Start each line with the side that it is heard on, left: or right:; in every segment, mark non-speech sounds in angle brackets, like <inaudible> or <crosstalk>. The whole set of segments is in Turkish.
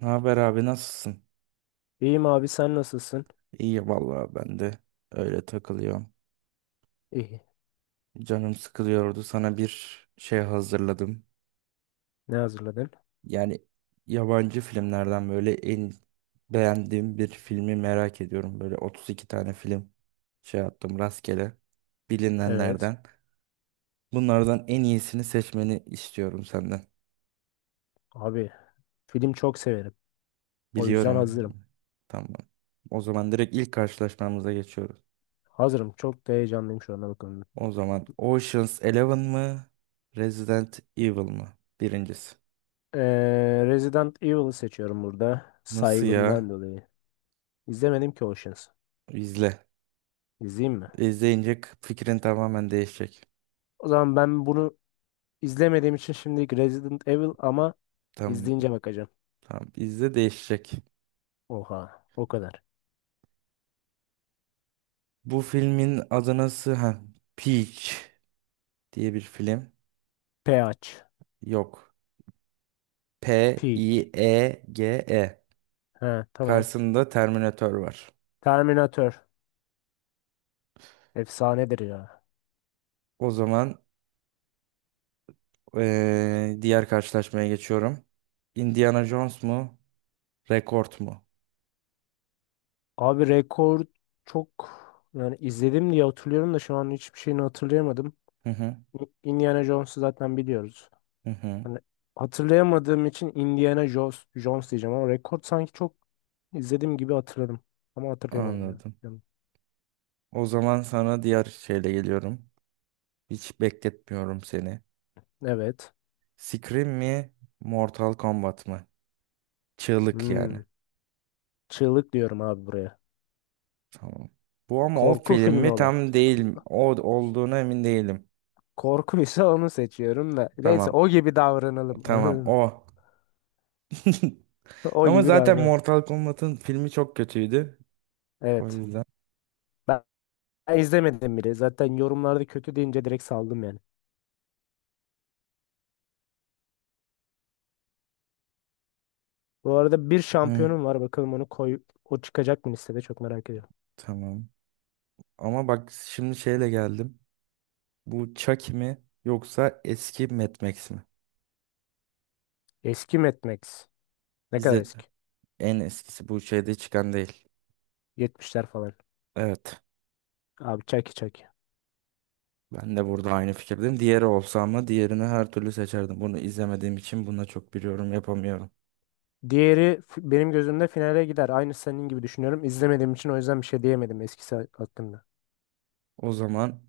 right: Ne haber abi nasılsın?
left: İyiyim abi, sen nasılsın?
right: İyi vallahi ben de öyle takılıyorum.
left: İyi.
right: Canım sıkılıyordu. Sana bir şey hazırladım.
left: Ne hazırladın?
right: Yani yabancı filmlerden böyle en beğendiğim bir filmi merak ediyorum. Böyle 32 tane film şey yaptım rastgele
left: Evet.
right: bilinenlerden. Bunlardan en iyisini seçmeni istiyorum senden.
left: Abi, film çok severim. O yüzden
right: Biliyorum.
left: hazırım.
right: Tamam. O zaman direkt ilk karşılaşmamıza geçiyoruz.
left: Hazırım. Çok da heyecanlıyım şu anda, bakın.
right: O zaman Ocean's Eleven mı? Resident Evil mı? Birincisi.
left: Resident Evil'ı seçiyorum burada.
right: Nasıl
left: Saygımdan
right: ya?
left: dolayı. İzlemedim ki Oceans.
right: İzle.
left: İzleyeyim mi?
right: İzleyince fikrin tamamen değişecek.
left: O zaman ben bunu izlemediğim için şimdilik Resident Evil, ama
right: Tamam,
left: izleyince bakacağım.
right: tamam. İzle değişecek.
left: Oha. O kadar.
right: Bu filmin adı nasıl? Ha, Peach diye bir film.
left: Peach.
right: Yok.
left: Peach.
right: P-I-E-G-E.
left: Ha, tamam.
right: Karşısında Terminator var.
left: Terminator. Efsanedir ya.
right: O zaman diğer karşılaşmaya geçiyorum. Indiana Jones mu? Rekord mu?
left: Abi, rekor çok, yani izledim diye hatırlıyorum da şu an hiçbir şeyini hatırlayamadım.
right: Hı hı.
left: Indiana Jones'u zaten biliyoruz.
right: Hı hı.
left: Hani, hatırlayamadığım için Indiana Jones, Jones diyeceğim, ama rekor sanki çok izlediğim gibi hatırladım. Ama hatırlayamadım ya.
right: Anladım.
left: Yani,
right: O zaman sana diğer şeyle geliyorum. Hiç bekletmiyorum seni.
left: evet.
right: Scream mi? Mortal Kombat mı? Çığlık
left: Hmm.
right: yani.
left: Çığlık diyorum abi buraya.
right: Tamam. Bu ama o
left: Korku
right: film
left: filmi
right: mi
left: olan.
right: tam değil. O olduğuna emin değilim.
left: Korkuysa onu seçiyorum da. Neyse,
right: Tamam.
left: o gibi davranalım.
right: Tamam
left: Anladın mı?
right: o. <laughs>
left: <laughs> O
right: Ama
left: gibi
right: zaten
left: davranalım.
right: Mortal Kombat'ın filmi çok kötüydü. O
left: Evet.
right: yüzden.
left: Ben ben izlemedim bile. Zaten yorumlarda kötü deyince direkt saldım yani. Bu arada bir
right: Hı,
left: şampiyonum var. Bakalım onu koy. O çıkacak mı listede? Çok merak ediyorum.
right: tamam. Ama bak şimdi şeyle geldim. Bu Chucky mi yoksa eski Mad Max mi?
left: Eski Mad Max. Ne kadar
right: İzledim.
left: eski?
right: En eskisi bu şeyde çıkan değil.
left: Yetmişler falan.
right: Evet.
left: Abi, çaki çaki.
right: Ben de burada aynı fikirdeyim. Diğeri olsa ama diğerini her türlü seçerdim. Bunu izlemediğim için buna çok bir yorum yapamıyorum.
left: Benim gözümde finale gider. Aynı senin gibi düşünüyorum. İzlemediğim için o yüzden bir şey diyemedim eskisi hakkında.
right: O zaman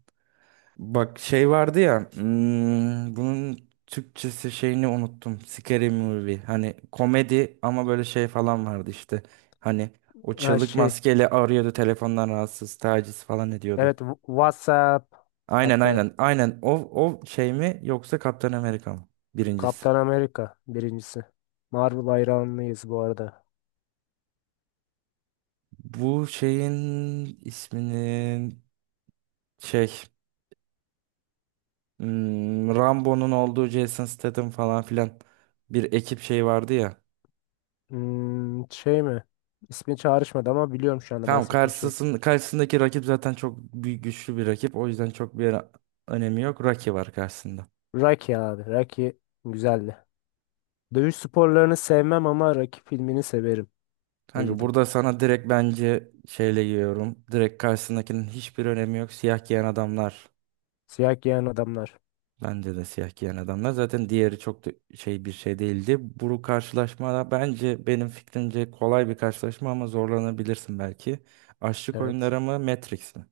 right: bak şey vardı ya bunun Türkçesi şeyini unuttum. Scary Movie. Hani komedi ama böyle şey falan vardı işte. Hani o
left: Ha,
right: çığlık
left: şey.
right: maskeyle arıyordu telefondan rahatsız taciz falan ediyordu.
left: Evet, WhatsApp.
right: Aynen
left: Hatta
right: aynen aynen o, o şey mi yoksa Kaptan Amerika mı? Birincisi.
left: Kaptan Amerika birincisi. Marvel hayranlıyız bu arada.
right: Bu şeyin isminin şey Rambo'nun olduğu Jason Statham falan filan bir ekip şey vardı ya.
left: Hmm, şey mi? İsmi çağrışmadı ama biliyorum şu anda
right: Tamam
left: bahsettiğin şey.
right: karşısındaki rakip zaten çok büyük güçlü bir rakip. O yüzden çok bir önemi yok. Rocky var karşısında.
left: Rocky abi. Rocky güzeldi. Dövüş sporlarını sevmem ama Rocky filmini severim. Öyle
right: Kanka
left: diyeyim.
right: burada sana direkt bence şeyle giriyorum. Direkt karşısındakinin hiçbir önemi yok. Siyah giyen adamlar.
left: Siyah giyen adamlar.
right: Bence de siyah giyen adamlar. Zaten diğeri çok da şey bir şey değildi. Bu karşılaşma da bence benim fikrimce kolay bir karşılaşma ama zorlanabilirsin belki. Açlık
left: Evet.
right: oyunları mı Matrix mi?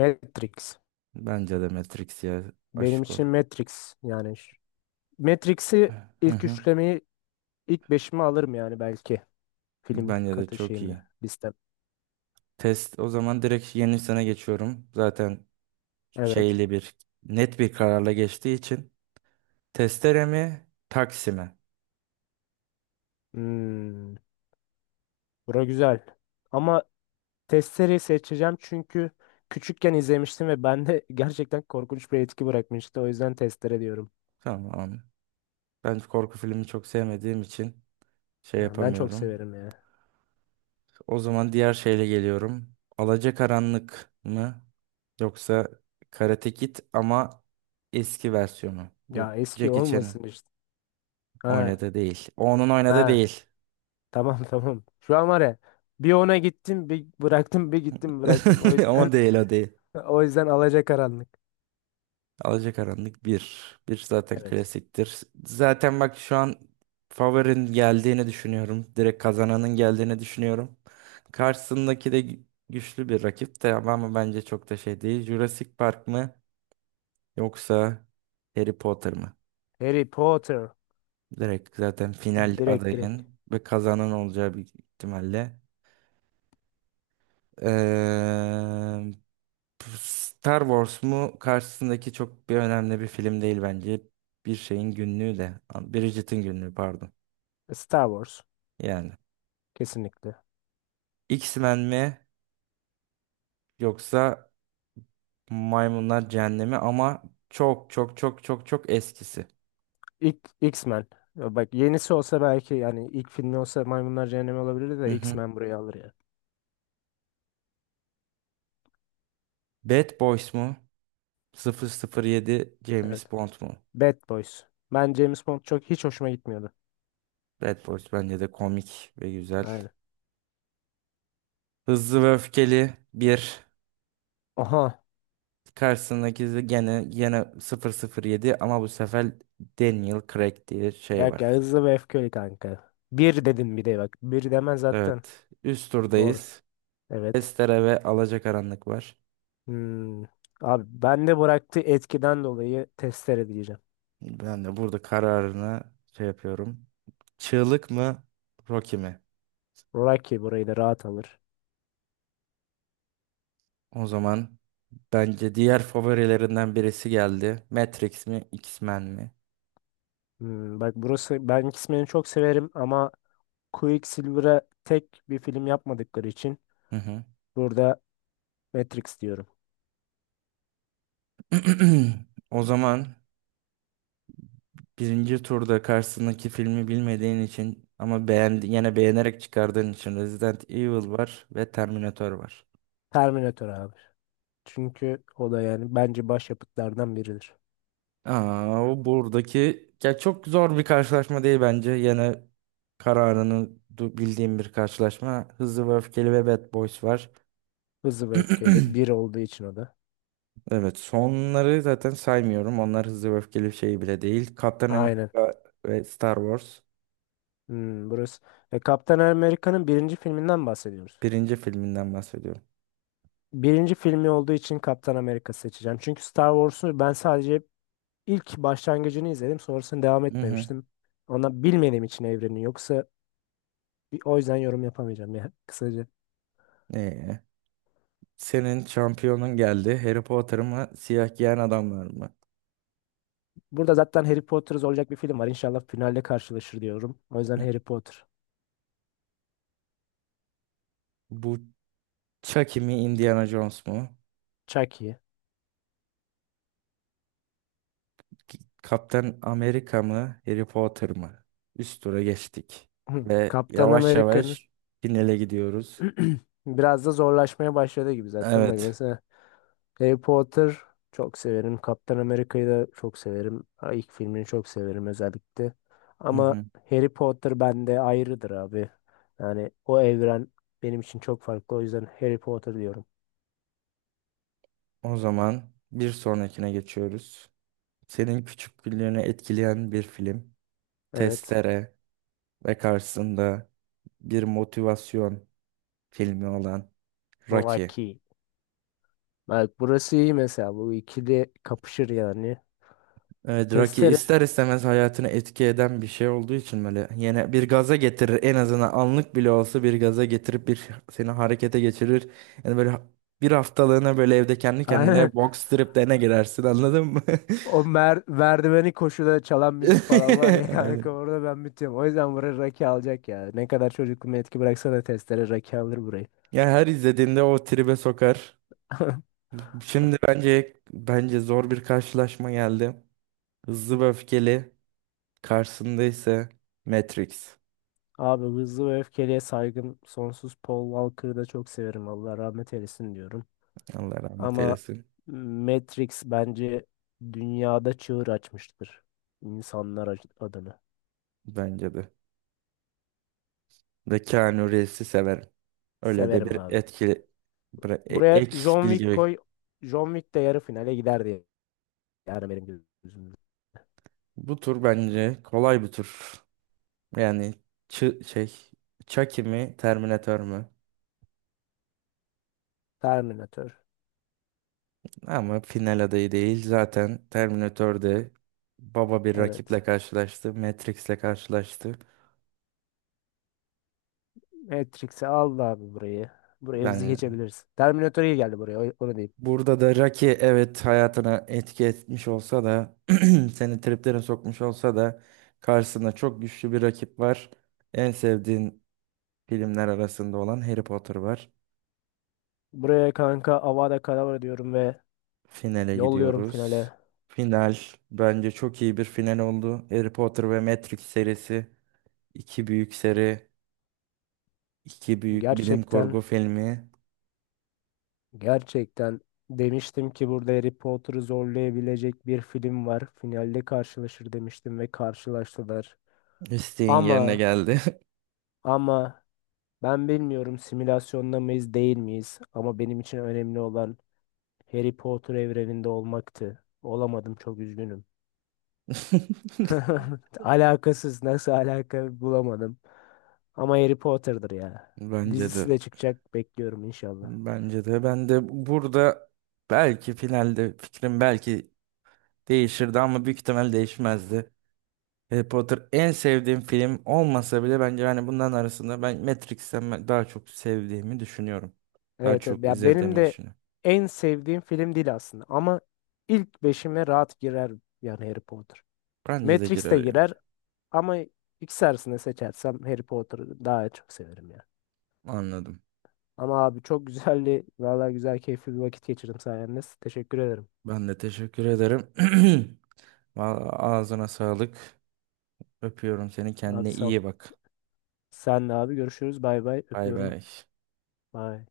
left: Matrix.
right: Bence de Matrix ya
left: Benim
right: aşk ol.
left: için Matrix yani. Matrix'i
right: Hı
left: ilk
right: hı.
left: üçlemeyi ilk beşimi alırım yani belki. Film
right: Bence de
left: katı
right: çok iyi.
left: şeyimle. Listem.
right: Test o zaman direkt yeni sene geçiyorum. Zaten
left: Evet.
right: şeyli bir net bir kararla geçtiği için. Testere mi taksi mi?
left: Hmm, bura güzel. Ama Testere'yi seçeceğim çünkü küçükken izlemiştim ve bende <laughs> gerçekten korkunç bir etki bırakmıştı. O yüzden Testere diyorum.
right: Tamam. Ben korku filmi çok sevmediğim için şey
left: Ha, ben çok
right: yapamıyorum.
left: severim ya.
right: O zaman diğer şeyle geliyorum. Alacakaranlık mı? Yoksa Karate Kid ama eski versiyonu. Bu
left: Ya eski
right: Jackie Chan'ın
left: olmasın işte. Ha,
right: oynadığı değil. O onun oynadığı
left: ha.
right: değil.
left: Tamam <laughs> tamam. Şu an var ya, bir ona gittim bir bıraktım bir gittim bıraktım. O
right: <laughs>
left: yüzden
right: Ama değil o değil.
left: <laughs> o yüzden alacakaranlık.
right: Alacakaranlık bir. Bir zaten
left: Evet.
right: klasiktir. Zaten bak şu an favorin geldiğini düşünüyorum. Direkt kazananın geldiğini düşünüyorum. Karşısındaki de güçlü bir rakip de ama bence çok da şey değil. Jurassic Park mı yoksa Harry Potter mı?
left: Harry Potter.
right: Direkt zaten final
left: Direkt direkt.
right: adayın ve kazanan olacağı bir ihtimalle. Eee, Star Wars mu karşısındaki çok bir önemli bir film değil bence. Bir şeyin günlüğü de. Bridget'in günlüğü pardon.
left: Star Wars.
right: Yani
left: Kesinlikle.
right: X-Men mi yoksa Maymunlar Cehennemi ama çok çok çok çok çok eskisi.
left: İlk X-Men. Ya bak, yenisi olsa belki, yani ilk filmi olsa Maymunlar Cehennemi olabilirdi
right: Hı
left: de
right: hı.
left: X-Men burayı alır ya.
right: Bad Boys mu? Sıfır sıfır yedi
left: Evet.
right: James Bond mu?
left: Bad Boys. Ben James Bond çok hiç hoşuma gitmiyordu.
right: Bad Boys bence de komik ve güzel.
left: Aynen.
right: Hızlı ve öfkeli bir.
left: Oha.
right: Karşısındaki de gene gene sıfır sıfır yedi ama bu sefer Daniel Craig diye şey
left: Yok ya,
right: var.
left: hızlı ve öfkeli kanka. Bir dedin bir de bak. Bir demen zaten.
right: Evet. Üst
left: Doğru.
right: turdayız.
left: Evet.
right: Estere ve Alacakaranlık var.
left: Hmm. Abi, ben de bıraktığı etkiden dolayı testere diyeceğim.
right: Ben de burada kararını şey yapıyorum. Çığlık mı? Rocky mi?
left: Rocky burayı da rahat alır.
right: O zaman bence diğer favorilerinden birisi geldi. Matrix mi? X-Men mi?
left: Hmm, bak burası, ben X-Men'i çok severim ama Quicksilver'a tek bir film yapmadıkları için
right: Hı hı.
left: burada Matrix diyorum.
right: <clears throat> O zaman birinci turda karşısındaki filmi bilmediğin için ama yine beğenerek çıkardığın için Resident Evil var ve Terminator var.
left: Terminator abi. Çünkü o da yani bence başyapıtlardan biridir.
right: Aa, o buradaki ya çok zor bir karşılaşma değil bence. Yine kararını bildiğim bir karşılaşma. Hızlı ve Öfkeli ve Bad Boys var.
left: Hızlı ve öfkeyle
right: <clears throat>
left: bir olduğu için o da.
right: Evet, sonları zaten saymıyorum. Onlar Hızlı ve Öfkeli bir şey bile değil. Kaptan
left: Aynen.
right: Amerika ve Star Wars
left: Hmm, burası. E, Kaptan Amerika'nın birinci filminden bahsediyoruz.
right: birinci filminden bahsediyorum.
left: Birinci filmi olduğu için Kaptan Amerika seçeceğim. Çünkü Star Wars'u ben sadece ilk başlangıcını izledim. Sonrasını devam
right: Hı hı.
left: etmemiştim. Ona bilmediğim için evreni. Yoksa o yüzden yorum yapamayacağım ya <laughs> kısaca.
right: Ee, senin şampiyonun geldi. Harry Potter mı, Siyah Giyen Adamlar mı?
left: Burada zaten Harry Potter olacak bir film var. İnşallah finalde karşılaşır diyorum. O yüzden
right: Hı.
left: Harry Potter.
right: Bu Chucky mi, Indiana Jones mu?
left: Chucky.
right: Kaptan Amerika mı, Harry Potter mı? Üst tura geçtik.
left: <clears throat>
right: Ve
left: Kaptan
right: yavaş
left: Amerika'nın
right: yavaş finale gidiyoruz.
left: <clears throat> biraz da zorlaşmaya başladı gibi zaten. Bak
right: Evet.
left: mesela, Harry Potter çok severim. Kaptan Amerika'yı da çok severim. Ha, İlk filmini çok severim özellikle.
right: Hı
left: Ama
right: hı.
left: Harry Potter bende ayrıdır abi. Yani o evren benim için çok farklı. O yüzden Harry Potter diyorum.
right: O zaman bir sonrakine geçiyoruz. Senin küçüklüğünü etkileyen bir film.
left: Evet.
right: Testere ve karşısında bir motivasyon filmi olan Rocky.
left: Rocky. Bak, burası iyi mesela. Bu ikili kapışır yani.
right: Evet Rocky
left: Testere.
right: ister istemez hayatını etki eden bir şey olduğu için böyle yine bir gaza getirir en azından anlık bile olsa bir gaza getirip bir seni harekete geçirir. Yani böyle bir haftalığına böyle evde kendi
left: <laughs>
right: kendine
left: Aynen.
right: box striplerine girersin anladın mı?
left: O merdiveni koşuda çalan müzik falan var ya <laughs>
right: <laughs>
left: kanka
right: Aynen.
left: orada ben bitiyorum. O yüzden buraya Rocky alacak ya. Ne kadar çocukluğuma etki bıraksa da testere Rocky alır burayı.
right: Ya her izlediğinde o tribe sokar.
left: <laughs>
right: Şimdi bence zor bir karşılaşma geldi. Hızlı ve öfkeli karşısında ise Matrix.
left: Abi, hızlı ve öfkeliye saygım sonsuz. Paul Walker'ı da çok severim. Allah rahmet eylesin diyorum.
right: Allah rahmet
left: Ama
right: eylesin.
left: Matrix bence dünyada çığır açmıştır. İnsanlar adına.
right: Bence de. Ve Keanu Reeves'i severim. Öyle de
left: Severim
right: bir
left: abi.
right: etkili
left: Buraya
right: ek
left: John Wick
right: bilgi.
left: koy. John Wick de yarı finale gider diye. Yani benim gözümde.
right: Bu tur bence kolay bir tur. Yani şey Chucky mi Terminator mu?
left: Terminator.
right: Ama final adayı değil. Zaten Terminator'de baba bir rakiple
left: Evet.
right: karşılaştı. Matrix'le karşılaştı.
left: Matrix'i al da abi burayı. Buraya hızlı
right: Yani
left: geçebiliriz. Terminator iyi geldi buraya. Onu diyeyim.
right: burada da Rocky evet hayatına etki etmiş olsa da <clears throat> seni triplere sokmuş olsa da karşısında çok güçlü bir rakip var. En sevdiğin filmler arasında olan Harry Potter var.
left: Buraya kanka Avada Kedavra diyorum ve
right: Finale
left: yolluyorum
right: gidiyoruz.
left: finale.
right: Final bence çok iyi bir final oldu. Harry Potter ve Matrix serisi iki büyük seri, iki büyük bilim kurgu
left: Gerçekten
right: filmi
left: Gerçekten demiştim ki burada Harry Potter'ı zorlayabilecek bir film var. Finalde karşılaşır demiştim ve karşılaştılar.
right: isteğin yerine
left: Ama
right: geldi.
left: ama ben bilmiyorum simülasyonda mıyız değil miyiz, ama benim için önemli olan Harry Potter evreninde olmaktı. Olamadım, çok üzgünüm.
right: <laughs>
left: <laughs> Alakasız, nasıl alaka bulamadım. Ama Harry Potter'dır ya.
right: Bence de.
left: Dizisi de çıkacak, bekliyorum inşallah.
right: Bence de. Ben de burada belki finalde fikrim belki değişirdi ama büyük ihtimal değişmezdi. Harry Potter en sevdiğim film olmasa bile bence hani bunların arasında ben Matrix'ten ben daha çok sevdiğimi düşünüyorum. Daha
left: Evet, evet.
right: çok
left: Ya benim
right: izlediğimi
left: de
right: düşünüyorum.
left: en sevdiğim film değil aslında, ama ilk beşime rahat girer yani Harry Potter.
right: Bence de
left: Matrix
right: girer
left: de
right: yani.
left: girer ama ikisi arasında seçersem Harry Potter'ı daha çok severim ya.
right: Anladım.
left: Ama abi, çok güzeldi. Vallahi güzel keyifli bir vakit geçirdim sayenizde. Teşekkür ederim.
right: Ben de teşekkür ederim. <clears throat> Vallahi ağzına sağlık. Öpüyorum seni.
left: Abi
right: Kendine
left: sağ ol.
right: iyi bak.
left: Senle abi görüşürüz. Bay bay.
right: Bay
left: Öpüyorum.
right: bay.
left: Bay.